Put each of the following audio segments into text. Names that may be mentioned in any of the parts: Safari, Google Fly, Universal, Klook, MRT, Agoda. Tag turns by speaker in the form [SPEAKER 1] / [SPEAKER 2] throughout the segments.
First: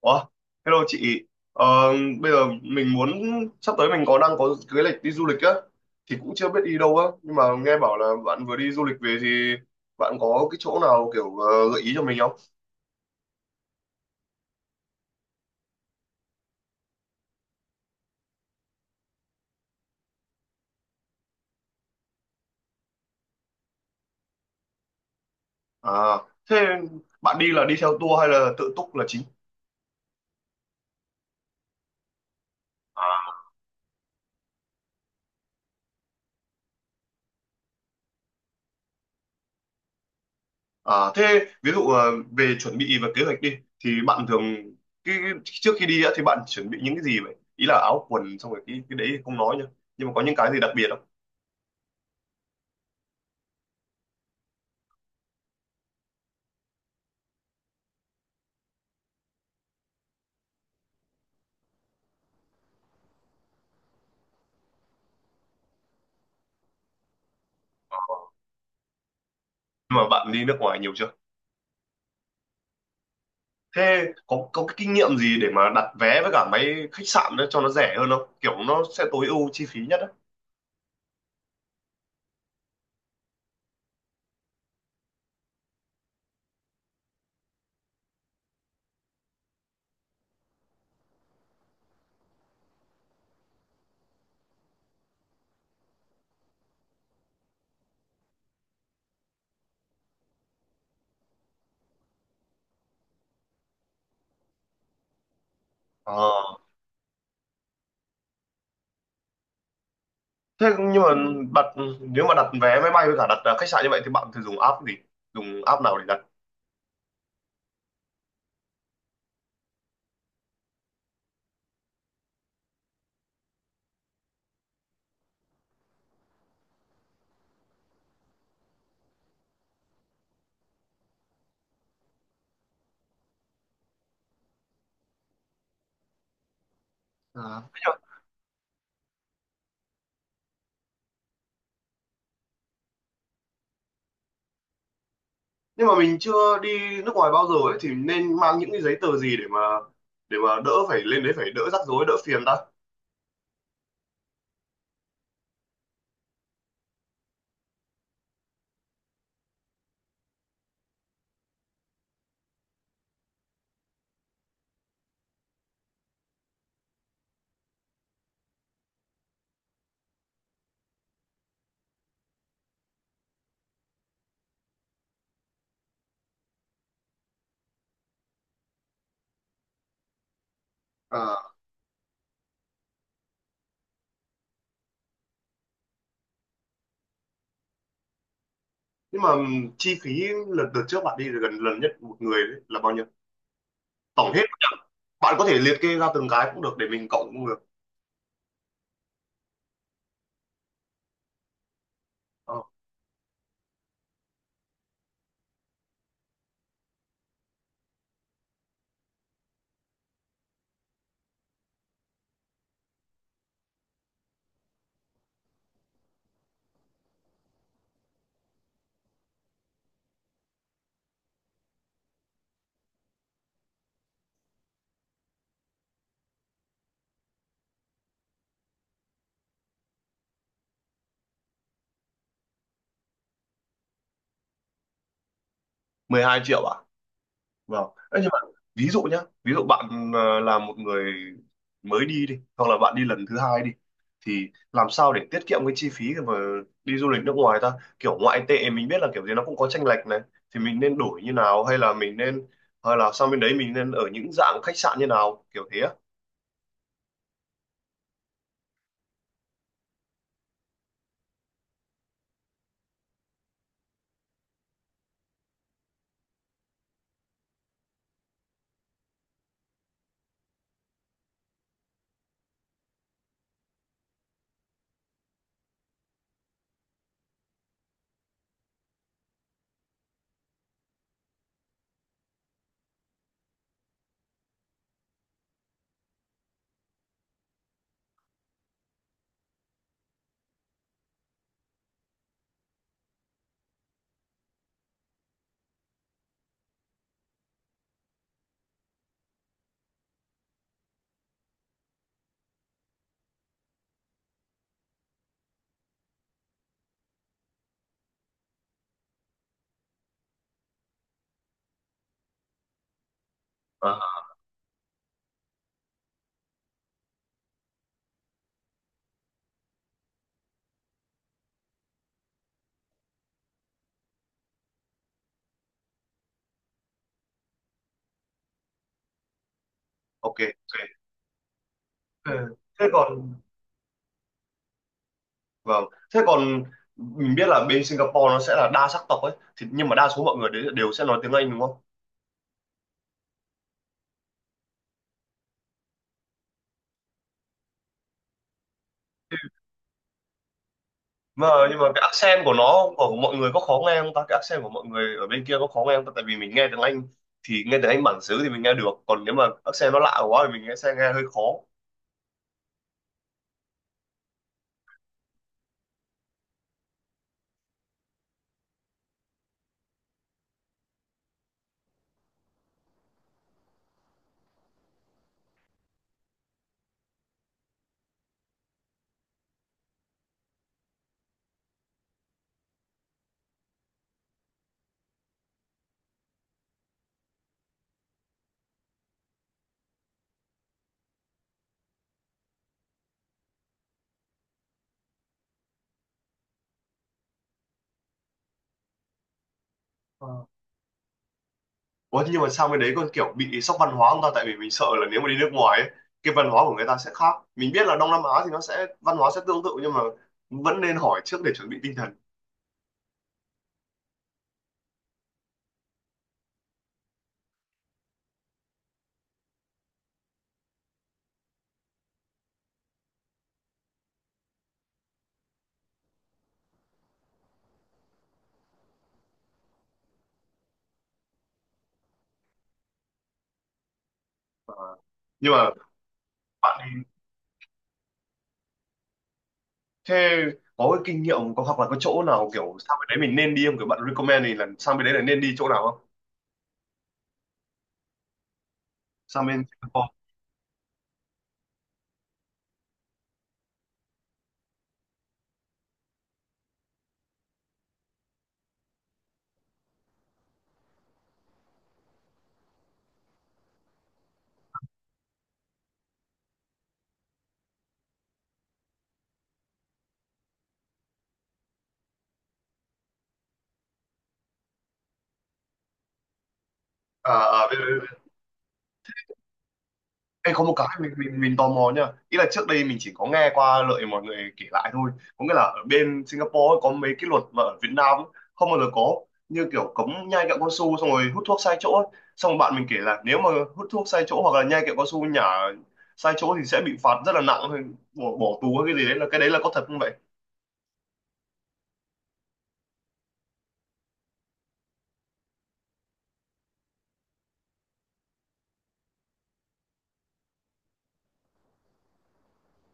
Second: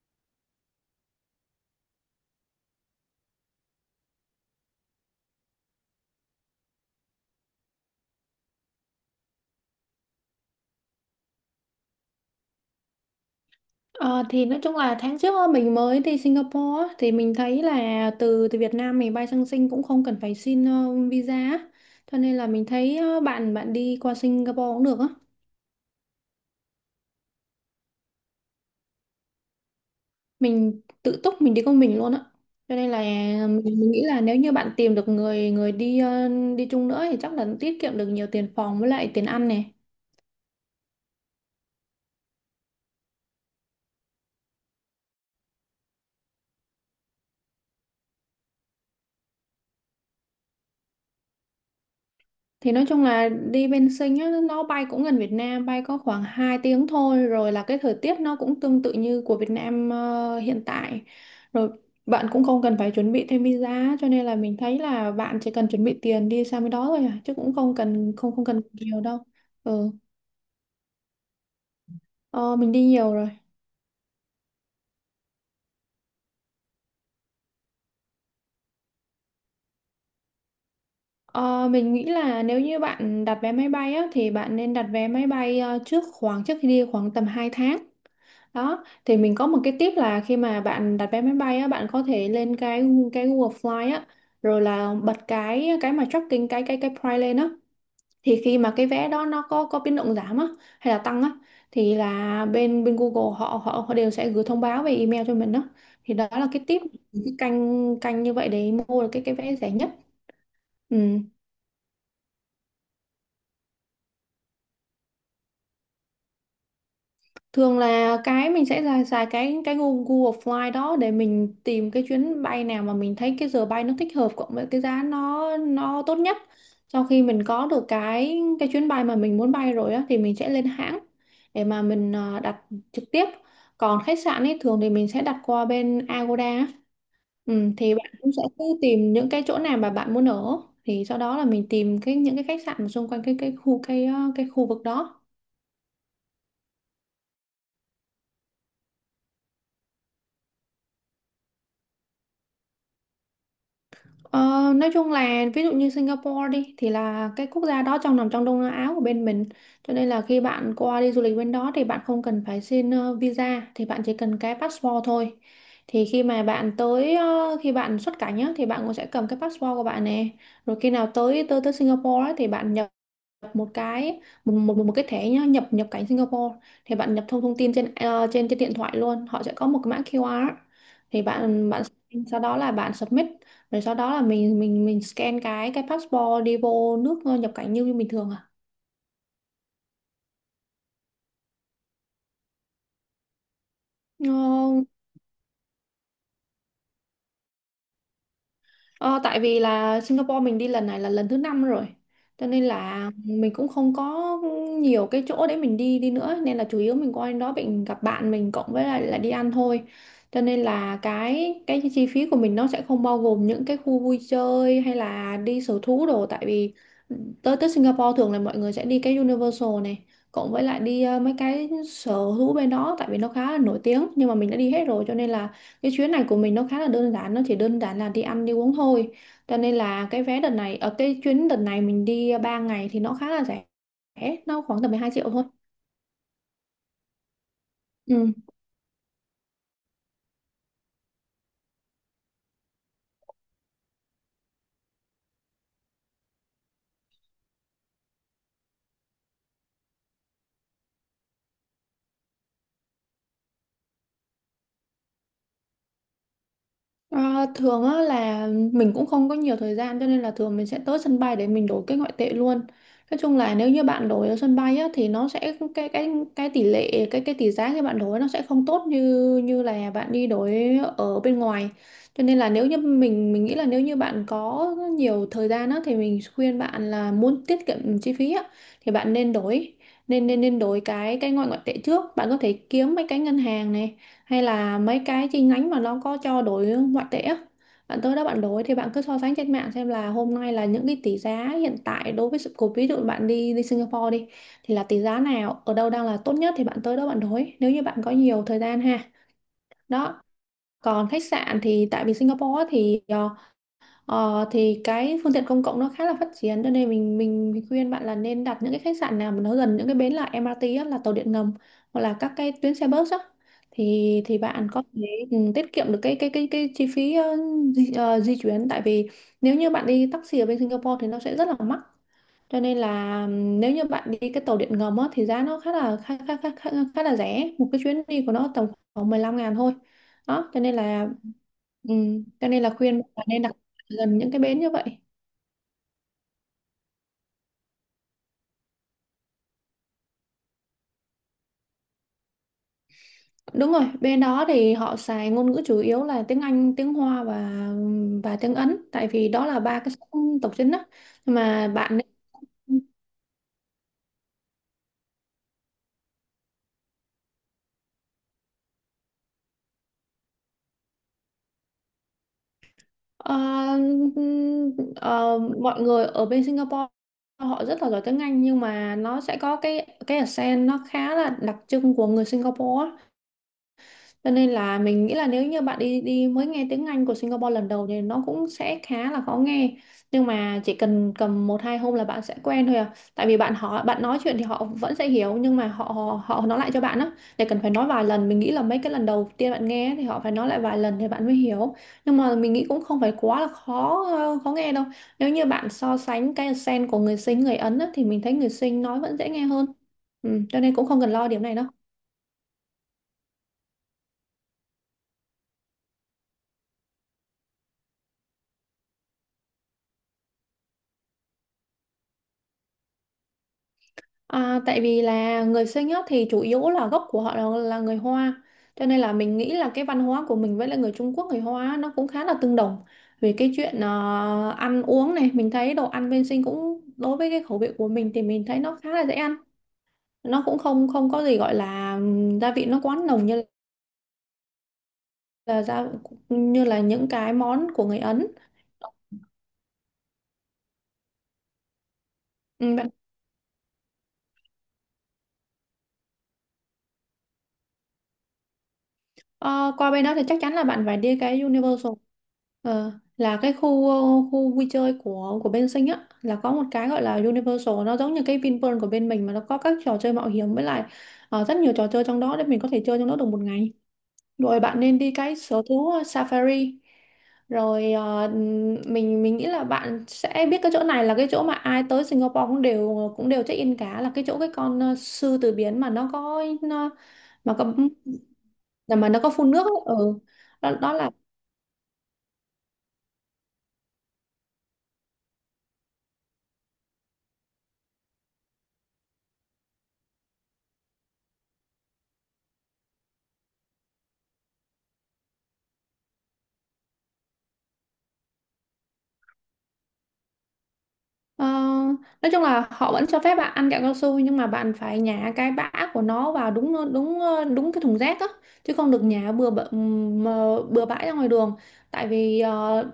[SPEAKER 1] Ủa, hello chị. Ờ, bây giờ mình muốn sắp tới mình có đang có kế hoạch đi du lịch á, thì cũng chưa biết đi đâu á, nhưng mà nghe bảo là bạn vừa đi du lịch về thì bạn có cái chỗ nào kiểu gợi ý cho mình không?
[SPEAKER 2] Ờ, thì nói chung là tháng trước á, mình mới đi Singapore á, thì mình thấy là từ từ Việt Nam mình bay sang Sing cũng không cần phải xin visa á. Cho nên là mình thấy bạn bạn đi qua Singapore cũng được á.
[SPEAKER 1] À, thế bạn đi là đi theo tour hay là tự túc là chính?
[SPEAKER 2] Mình tự túc mình đi con mình luôn á. Cho nên là mình nghĩ là nếu như bạn tìm được người người đi đi chung nữa thì chắc là tiết kiệm được nhiều tiền phòng với lại tiền ăn này.
[SPEAKER 1] À, thế ví dụ về chuẩn bị và kế hoạch đi thì bạn thường trước khi đi á thì bạn chuẩn bị những cái gì vậy? Ý là áo quần xong rồi cái đấy thì không nói nhá. Nhưng mà có những cái gì đặc biệt không?
[SPEAKER 2] Thì nói chung là đi bên Sinh á, nó bay cũng gần Việt Nam, bay có khoảng 2 tiếng thôi, rồi là cái thời tiết nó cũng tương tự như của Việt Nam hiện tại. Rồi bạn cũng không cần phải chuẩn bị thêm visa, cho nên là mình thấy là bạn chỉ cần chuẩn bị tiền đi sang bên đó thôi à, chứ cũng không cần không không cần nhiều đâu. Ừ,
[SPEAKER 1] Nhưng mà bạn đi nước ngoài nhiều chưa?
[SPEAKER 2] ờ, mình đi nhiều rồi.
[SPEAKER 1] Thế có cái kinh nghiệm gì để mà đặt vé với cả máy khách sạn đó cho nó rẻ hơn không? Kiểu nó sẽ tối ưu chi phí nhất á.
[SPEAKER 2] Ờ, mình nghĩ là nếu như bạn đặt vé máy bay á, thì bạn nên đặt vé máy bay trước khoảng trước khi đi khoảng tầm 2 tháng. Đó, thì mình có một cái tip là khi mà bạn đặt vé máy bay á, bạn có thể lên cái Google Fly á, rồi là bật cái mà tracking cái price lên á. Thì khi mà cái vé đó nó có biến động giảm á hay là tăng á thì là bên bên Google họ họ họ đều sẽ gửi thông báo về email cho mình đó. Thì đó
[SPEAKER 1] Ờ.
[SPEAKER 2] là cái tip cái canh canh như vậy để mua được cái vé rẻ nhất.
[SPEAKER 1] Thế
[SPEAKER 2] Ừ.
[SPEAKER 1] nhưng mà đặt, nếu mà đặt vé máy bay với cả đặt à, khách sạn như vậy thì bạn thường dùng app gì? Dùng app nào để đặt?
[SPEAKER 2] Thường là cái mình sẽ xài cái Google Google Fly đó để mình tìm cái chuyến bay nào mà mình thấy cái giờ bay nó thích hợp cộng với cái giá nó tốt nhất. Sau khi mình có được cái chuyến bay mà mình muốn bay rồi á thì mình sẽ lên hãng để mà mình đặt trực tiếp. Còn khách sạn ấy thường thì mình sẽ đặt qua bên Agoda á.
[SPEAKER 1] Ờ,
[SPEAKER 2] Ừ,
[SPEAKER 1] thế
[SPEAKER 2] thì
[SPEAKER 1] nhở?
[SPEAKER 2] bạn cũng sẽ cứ tìm những cái chỗ nào mà bạn muốn ở thì sau đó là mình tìm cái những cái khách sạn mà xung quanh cái khu cái cái khu vực đó.
[SPEAKER 1] Nhưng mà mình chưa đi nước ngoài bao giờ ấy, thì nên mang những cái giấy tờ gì để mà đỡ phải lên đấy, phải đỡ rắc rối, đỡ phiền ta.
[SPEAKER 2] Ờ, nói chung là ví dụ như Singapore đi thì là cái quốc gia đó trong nằm trong Đông Nam Á của bên mình, cho nên là khi bạn qua đi du lịch bên đó thì bạn không cần phải xin visa, thì bạn chỉ cần cái passport thôi. Thì khi mà bạn tới khi bạn xuất cảnh á, thì bạn cũng sẽ cầm cái passport của bạn nè, rồi khi nào tới tới tới Singapore á, thì bạn nhập nhập một cái một cái thẻ nhá nhập nhập cảnh Singapore, thì bạn nhập thông thông tin trên trên trên điện thoại luôn, họ sẽ có một cái mã QR, thì
[SPEAKER 1] ờ,
[SPEAKER 2] bạn bạn sau đó là bạn submit, rồi sau đó là mình scan cái passport đi vô nước nhập cảnh như như bình thường à.
[SPEAKER 1] Nhưng mà chi phí lần đợt trước bạn đi thì gần lần nhất một người đấy là bao nhiêu?
[SPEAKER 2] Ờ,
[SPEAKER 1] Tổng hết bạn có thể liệt kê ra từng cái cũng được để mình cộng cũng được.
[SPEAKER 2] Ờ, tại vì là Singapore mình đi lần này là lần thứ năm rồi, cho
[SPEAKER 1] Ờ.
[SPEAKER 2] nên là mình cũng không có nhiều cái chỗ để mình đi đi nữa, nên là chủ yếu mình qua đến đó mình gặp bạn mình cộng với lại là đi ăn thôi. Cho nên là cái chi phí của mình nó sẽ không bao gồm những cái khu vui chơi hay là đi sở thú đồ, tại vì tới tới Singapore thường là mọi người sẽ đi cái Universal này, cộng với lại đi mấy cái sở thú bên đó tại vì nó khá là nổi tiếng, nhưng mà mình đã đi hết rồi cho nên là cái chuyến này của mình nó khá là đơn giản, nó chỉ đơn giản là đi ăn đi uống thôi. Cho nên là cái vé đợt này ở cái chuyến đợt này mình đi 3 ngày thì nó khá là rẻ, nó khoảng tầm 12 triệu thôi.
[SPEAKER 1] 12 triệu à? Vâng. Đấy, nhưng
[SPEAKER 2] Ừ.
[SPEAKER 1] mà ví dụ nhá, ví dụ bạn là một người mới đi đi, hoặc là bạn đi lần thứ hai đi, thì làm sao để tiết kiệm cái chi phí mà đi du lịch nước ngoài ta? Kiểu ngoại tệ mình biết là kiểu gì nó cũng có chênh lệch này, thì mình nên đổi như nào, hay là mình nên, hay là sang bên đấy mình nên ở những dạng khách sạn như nào kiểu thế á?
[SPEAKER 2] À, thường á, là mình cũng không có nhiều thời gian cho nên là thường mình sẽ tới sân bay để mình đổi cái ngoại tệ luôn. Nói chung là nếu như bạn đổi ở sân bay á, thì nó sẽ cái tỷ lệ cái tỷ giá khi bạn đổi nó sẽ không tốt như như là bạn đi đổi ở bên ngoài. Cho nên là nếu như mình nghĩ là nếu như bạn có nhiều thời gian á, thì mình khuyên bạn là muốn tiết kiệm chi phí á, thì bạn nên đổi nên nên nên đổi cái ngoại ngoại tệ trước. Bạn có thể kiếm mấy cái ngân hàng này hay là mấy cái chi nhánh mà nó có cho đổi ngoại tệ á, bạn tới đó bạn đổi. Thì bạn cứ so sánh trên mạng xem là hôm nay là những cái tỷ giá hiện tại đối với sự cục, ví dụ bạn đi đi Singapore đi, thì là tỷ giá nào ở đâu đang là tốt nhất thì bạn tới đó bạn đổi, nếu như bạn có nhiều thời gian ha. Đó, còn khách sạn thì tại vì Singapore á thì thì cái phương tiện công cộng nó khá là phát triển, cho nên mình khuyên bạn là nên đặt những cái khách sạn nào mà nó gần những cái bến là MRT á, là tàu điện ngầm hoặc là các cái tuyến xe bus á,
[SPEAKER 1] À,
[SPEAKER 2] thì bạn có thể ừ, tiết kiệm được cái chi phí di chuyển. Tại vì nếu như bạn đi taxi ở bên Singapore thì nó sẽ rất là mắc, cho nên là nếu như bạn đi cái tàu điện ngầm á, thì giá nó khá là khá, khá, khá, khá, khá là rẻ, một cái chuyến đi của nó tầm khoảng 15 ngàn thôi.
[SPEAKER 1] ok,
[SPEAKER 2] Đó
[SPEAKER 1] ok.
[SPEAKER 2] cho
[SPEAKER 1] Ừ.
[SPEAKER 2] nên là
[SPEAKER 1] Thế
[SPEAKER 2] khuyên bạn
[SPEAKER 1] còn
[SPEAKER 2] nên đặt gần những cái bến như vậy.
[SPEAKER 1] vâng, thế còn mình biết là bên Singapore nó sẽ là đa sắc tộc ấy, thì nhưng mà đa số mọi người đấy đều sẽ nói tiếng Anh đúng không?
[SPEAKER 2] Đúng rồi, bên đó thì họ xài ngôn ngữ chủ yếu là tiếng Anh, tiếng Hoa và tiếng Ấn, tại vì đó là ba cái sắc tộc chính á. Nhưng
[SPEAKER 1] Mà
[SPEAKER 2] mà
[SPEAKER 1] nhưng mà
[SPEAKER 2] bạn
[SPEAKER 1] cái accent của nó, của mọi người có khó nghe không ta? Cái accent của mọi người ở bên kia có khó nghe không ta? Tại vì mình nghe tiếng Anh thì nghe tiếng Anh bản xứ thì mình nghe được, còn nếu mà accent nó lạ quá thì mình nghe sẽ nghe hơi khó.
[SPEAKER 2] Ờ, ờ, mọi người ở bên Singapore họ rất là giỏi tiếng Anh, nhưng mà nó sẽ có cái accent nó khá là đặc trưng của người Singapore á. Cho nên là mình nghĩ là nếu như bạn đi đi mới nghe tiếng Anh của Singapore lần đầu thì nó cũng sẽ khá là khó nghe. Nhưng mà chỉ cần cầm một hai hôm là bạn sẽ quen thôi à. Tại vì bạn họ bạn nói chuyện thì họ vẫn sẽ hiểu, nhưng mà họ họ, họ nói lại cho bạn á để cần phải nói vài lần. Mình nghĩ là mấy cái lần đầu tiên bạn nghe thì họ phải nói lại vài lần thì bạn mới hiểu. Nhưng mà mình nghĩ cũng không phải quá là khó khó nghe đâu. Nếu như bạn so sánh cái accent của người Sinh người Ấn á, thì mình thấy người Sinh nói vẫn dễ nghe hơn. Ừ,
[SPEAKER 1] Ờ.
[SPEAKER 2] cho nên cũng không cần lo điểm này đâu.
[SPEAKER 1] Ủa, thế nhưng mà sang bên đấy còn kiểu bị sốc văn hóa không ta? Tại vì mình sợ là nếu mà đi nước ngoài ấy, cái văn hóa của người ta sẽ khác, mình biết là Đông Nam Á thì nó sẽ văn hóa sẽ tương tự, nhưng mà vẫn nên hỏi trước để chuẩn bị tinh thần.
[SPEAKER 2] À, tại vì là người sinh á, thì chủ yếu là gốc của họ là người Hoa, cho nên là mình nghĩ là cái văn hóa của mình với lại người Trung Quốc người Hoa á, nó cũng khá là tương đồng. Về cái chuyện ăn uống này, mình thấy đồ ăn bên sinh cũng đối với cái khẩu vị của mình thì mình thấy nó khá là dễ ăn, nó cũng không không có gì gọi là gia vị nó quá nồng như
[SPEAKER 1] Ờ, nhưng
[SPEAKER 2] là
[SPEAKER 1] mà
[SPEAKER 2] như
[SPEAKER 1] bạn
[SPEAKER 2] là
[SPEAKER 1] thì
[SPEAKER 2] những cái món của người Ấn.
[SPEAKER 1] thế có cái kinh nghiệm, có hoặc là có chỗ nào
[SPEAKER 2] Ừ,
[SPEAKER 1] kiểu sang bên đấy mình nên đi không, kiểu bạn recommend thì là sang bên đấy là nên đi chỗ nào không, sang bên
[SPEAKER 2] Ờ, qua bên
[SPEAKER 1] Singapore?
[SPEAKER 2] đó thì chắc chắn là bạn phải đi cái Universal Ờ, là cái khu khu vui chơi của bên Sinh á, là có một cái gọi là Universal, nó giống như cái Vinpearl của bên mình mà nó có các trò chơi mạo hiểm với lại rất nhiều trò chơi trong đó để mình có thể chơi trong đó được một ngày. Rồi bạn nên đi cái sở thú Safari, rồi mình nghĩ là bạn sẽ biết cái chỗ này là cái chỗ mà ai tới Singapore cũng đều check in cả, là cái chỗ cái con sư tử biển mà nó có nó,
[SPEAKER 1] À,
[SPEAKER 2] mà
[SPEAKER 1] à,
[SPEAKER 2] có
[SPEAKER 1] biết.
[SPEAKER 2] là mà nó có phun nước ấy. Ừ.
[SPEAKER 1] Ê, có một
[SPEAKER 2] Đó,
[SPEAKER 1] cái
[SPEAKER 2] đó
[SPEAKER 1] mình
[SPEAKER 2] là
[SPEAKER 1] mình mình tò mò nha, ý là trước đây mình chỉ có nghe qua lợi mọi người kể lại thôi, có nghĩa là ở bên Singapore ấy, có mấy cái luật mà ở Việt Nam ấy, không bao giờ có, như kiểu cấm nhai kẹo cao su xong rồi hút thuốc sai chỗ ấy. Xong rồi bạn mình kể là nếu mà hút thuốc sai chỗ hoặc là nhai kẹo cao su nhả sai chỗ thì sẽ bị phạt rất là nặng, hay bỏ bỏ tù hay cái gì đấy, là cái đấy là có thật không vậy?
[SPEAKER 2] Ờ, nói chung là họ vẫn cho phép bạn ăn kẹo cao su, nhưng mà bạn phải nhả cái bã của nó vào đúng đúng đúng cái thùng rác á, chứ không được nhả mà bừa bãi ra ngoài đường. Tại vì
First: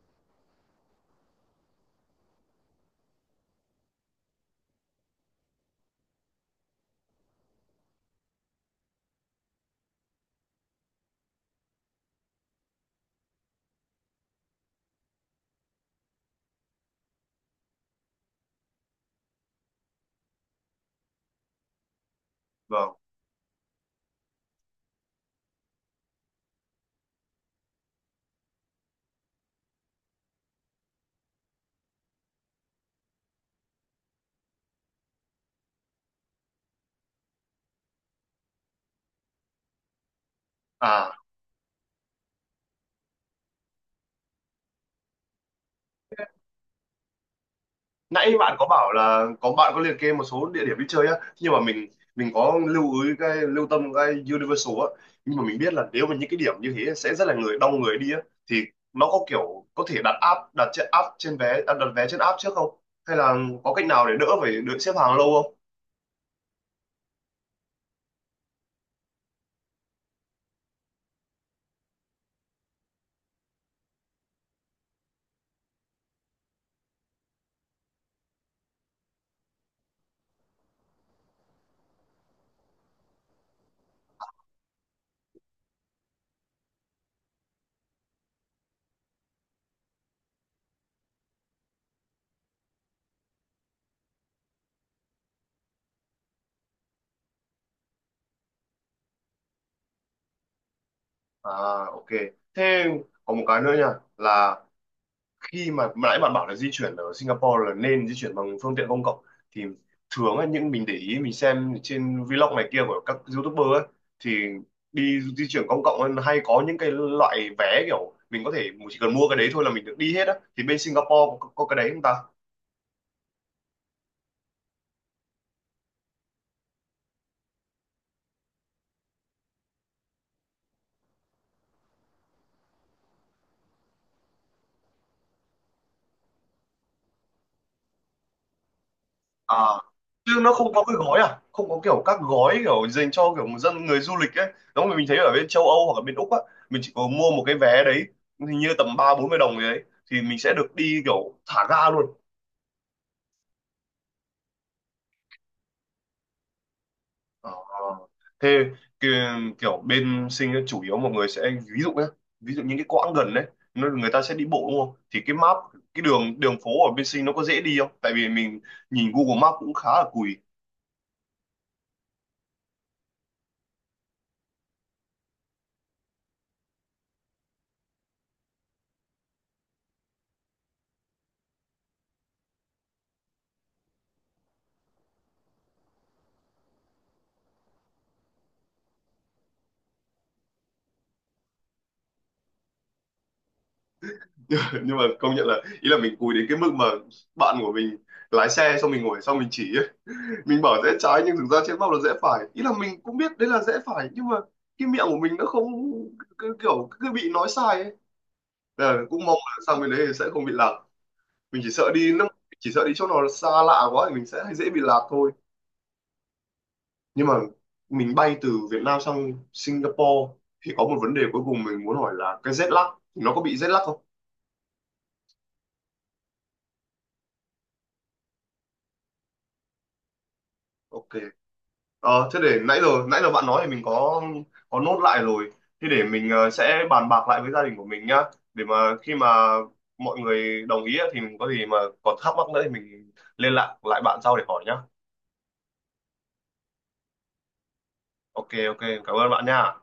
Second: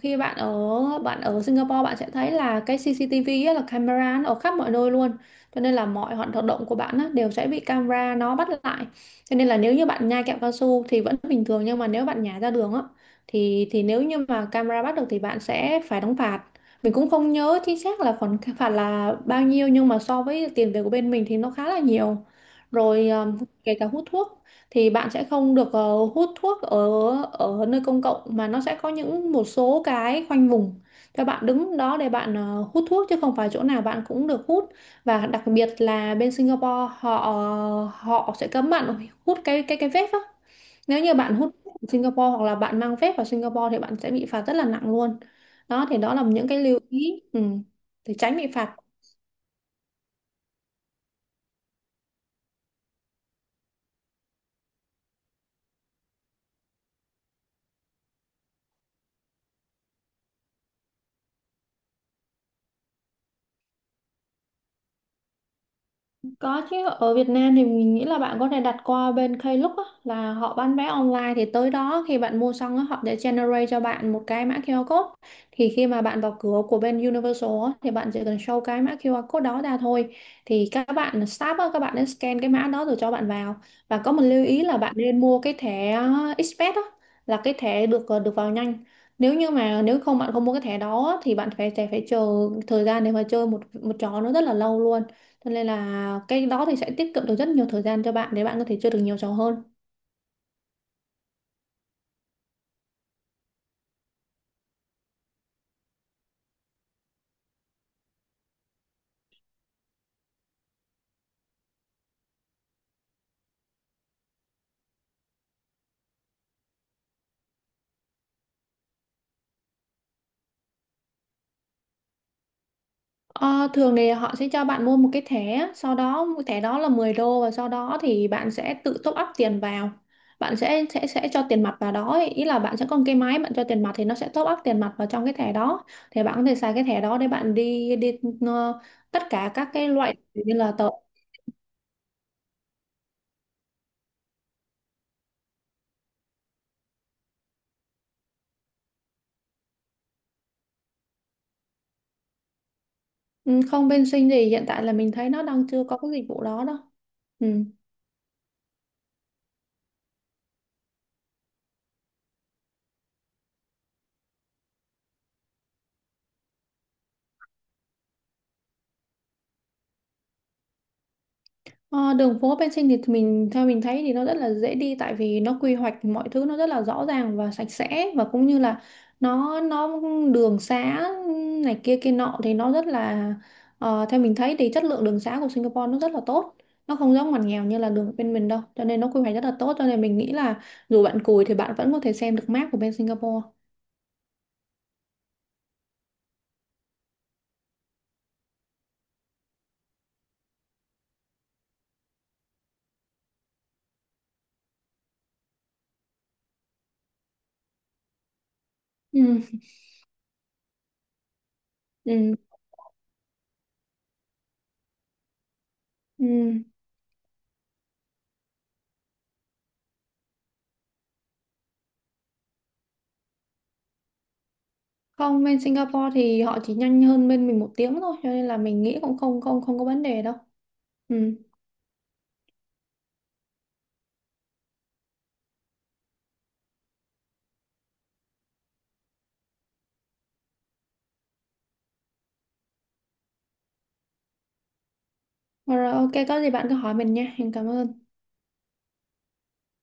[SPEAKER 2] khi bạn ở Singapore, bạn sẽ thấy là cái CCTV á, là camera nó ở khắp mọi nơi luôn. Cho nên là mọi hoạt động của bạn á, đều sẽ bị camera nó bắt lại. Cho nên là nếu như bạn nhai kẹo cao su thì vẫn bình thường, nhưng mà nếu bạn nhả ra đường á, thì nếu như mà camera bắt được thì bạn sẽ phải đóng phạt. Mình cũng không nhớ chính xác là khoản phạt là bao nhiêu, nhưng mà so với tiền về của bên mình thì nó khá là nhiều.
[SPEAKER 1] Vâng.
[SPEAKER 2] Rồi kể cả hút thuốc thì bạn sẽ không được hút thuốc ở ở nơi công cộng, mà nó sẽ có những một số cái khoanh vùng cho bạn đứng đó để bạn hút thuốc, chứ không phải chỗ nào bạn cũng được hút. Và đặc biệt là bên Singapore họ họ sẽ cấm bạn hút cái cái vape á. Nếu
[SPEAKER 1] À,
[SPEAKER 2] như bạn hút phép ở Singapore hoặc là bạn mang phép vào Singapore thì bạn sẽ bị phạt rất là nặng luôn. Đó thì đó là những cái lưu ý để
[SPEAKER 1] nãy
[SPEAKER 2] tránh bị
[SPEAKER 1] bạn có
[SPEAKER 2] phạt.
[SPEAKER 1] bảo là có, bạn có liệt kê một số địa điểm đi chơi á, nhưng mà mình, mình lưu ý, cái lưu tâm cái Universal á, nhưng mà mình biết là nếu mà những cái điểm như thế sẽ rất là người đông người đi á, thì nó có kiểu có thể đặt app, đặt trên app, trên vé à, đặt vé trên app trước không, hay là có cách nào để đỡ phải đợi xếp hàng lâu không?
[SPEAKER 2] Có chứ, ở Việt Nam thì mình nghĩ là bạn có thể đặt qua bên Klook á, là họ bán vé online, thì tới đó khi bạn mua xong á, họ sẽ generate cho bạn một cái mã QR code. Thì khi mà bạn vào cửa của bên Universal á, thì bạn chỉ cần show cái mã QR code đó ra thôi. Thì các bạn staff á, các bạn nên scan cái mã đó rồi cho bạn vào. Và có một lưu ý là bạn nên mua cái thẻ Express á, là cái thẻ được được vào nhanh. Nếu như mà nếu không bạn không mua cái thẻ đó á, thì bạn phải phải, phải chờ thời gian để mà chơi một một trò nó rất là lâu luôn. Cho nên là cái đó thì sẽ tiết kiệm được rất nhiều thời gian cho bạn để bạn có thể chơi được nhiều trò hơn.
[SPEAKER 1] À, ok, thế còn một cái nữa nha, là khi mà, nãy bạn bảo là di chuyển ở Singapore là nên di chuyển bằng phương tiện công cộng, thì thường á, những mình để ý mình xem trên vlog này kia của các YouTuber ấy, thì đi di chuyển công cộng ấy, hay có những cái loại vé kiểu mình có thể, mình chỉ cần mua cái đấy thôi là mình được đi hết á, thì bên Singapore có cái đấy không ta?
[SPEAKER 2] Ờ, thường thì họ sẽ cho bạn mua một cái thẻ, sau đó thẻ đó là 10 đô, và sau đó thì bạn sẽ tự top up tiền vào. Bạn sẽ cho tiền mặt vào đó, ấy. Ý là bạn sẽ có một cái máy, bạn cho tiền mặt thì nó sẽ top up tiền mặt vào trong cái thẻ đó. Thì bạn có thể xài cái thẻ đó để bạn đi đi ờ, tất cả
[SPEAKER 1] À,
[SPEAKER 2] các cái loại
[SPEAKER 1] chứ nó
[SPEAKER 2] như
[SPEAKER 1] không
[SPEAKER 2] là
[SPEAKER 1] có cái
[SPEAKER 2] tàu.
[SPEAKER 1] gói, à không, có kiểu các gói kiểu dành cho kiểu dân người du lịch ấy, giống như mình thấy ở bên châu Âu hoặc ở bên Úc á, mình chỉ có mua một cái vé đấy, hình như tầm 30-40 đồng gì đấy, thì mình sẽ được đi kiểu thả ga luôn.
[SPEAKER 2] Không, bên Sinh gì hiện tại là mình thấy nó đang chưa có cái dịch vụ đó đâu.
[SPEAKER 1] Ờ,
[SPEAKER 2] Ừ.
[SPEAKER 1] thế ki- kiểu bên sinh ấy, chủ yếu mọi người sẽ, ví dụ nhé, ví dụ những cái quãng gần đấy nó- người ta sẽ đi bộ đúng không? Thì cái map, cái đường, đường phố ở bên sinh nó có dễ đi không, tại vì mình nhìn Google Maps cũng khá là cùi.
[SPEAKER 2] Ờ, đường phố bên Sinh thì mình, theo mình thấy thì nó rất là dễ đi, tại vì nó quy hoạch mọi thứ nó rất là rõ ràng và sạch sẽ, và cũng như là nó đường xá này kia kia nọ thì nó rất là theo mình thấy thì chất lượng đường xá của Singapore nó rất là tốt, nó không giống ngoằn nghèo như là đường bên mình đâu, cho nên nó quy hoạch rất là tốt, cho nên mình nghĩ là dù bạn cùi thì bạn vẫn có thể xem được map của bên Singapore.
[SPEAKER 1] Nhưng mà công nhận là, ý là mình cùi đến cái mức mà bạn của mình lái xe xong mình ngồi xong mình chỉ ấy. Mình bảo rẽ trái nhưng thực ra trên map là rẽ phải, ý là mình cũng biết đấy là rẽ phải nhưng mà cái miệng của mình nó không, kiểu cứ bị nói sai ấy. Ờ, cũng mong là
[SPEAKER 2] ừ,
[SPEAKER 1] sang bên đấy thì sẽ không bị lạc, mình chỉ sợ đi nước,
[SPEAKER 2] ừ,
[SPEAKER 1] chỉ sợ đi chỗ nào xa lạ quá thì mình sẽ dễ bị lạc thôi.
[SPEAKER 2] ừ.
[SPEAKER 1] Nhưng mà mình bay từ Việt Nam sang Singapore thì có một vấn đề cuối cùng mình muốn hỏi là cái jet lag, thì nó có bị jet lag không?
[SPEAKER 2] Không, bên Singapore thì họ chỉ nhanh hơn bên mình một tiếng thôi, cho nên là mình nghĩ cũng không không không có vấn đề đâu.
[SPEAKER 1] Ok.
[SPEAKER 2] Ừ.
[SPEAKER 1] Ờ, thế để nãy giờ bạn nói thì mình có nốt lại rồi, thế để mình sẽ bàn bạc lại với gia đình của mình nhá, để mà khi mà mọi người đồng ý á, thì mình có gì mà còn thắc mắc nữa thì mình liên lạc lại bạn sau để hỏi nhá.
[SPEAKER 2] Rồi, ok, có gì bạn cứ hỏi mình nha. Em cảm ơn.
[SPEAKER 1] Ok, ok, cảm ơn bạn nha.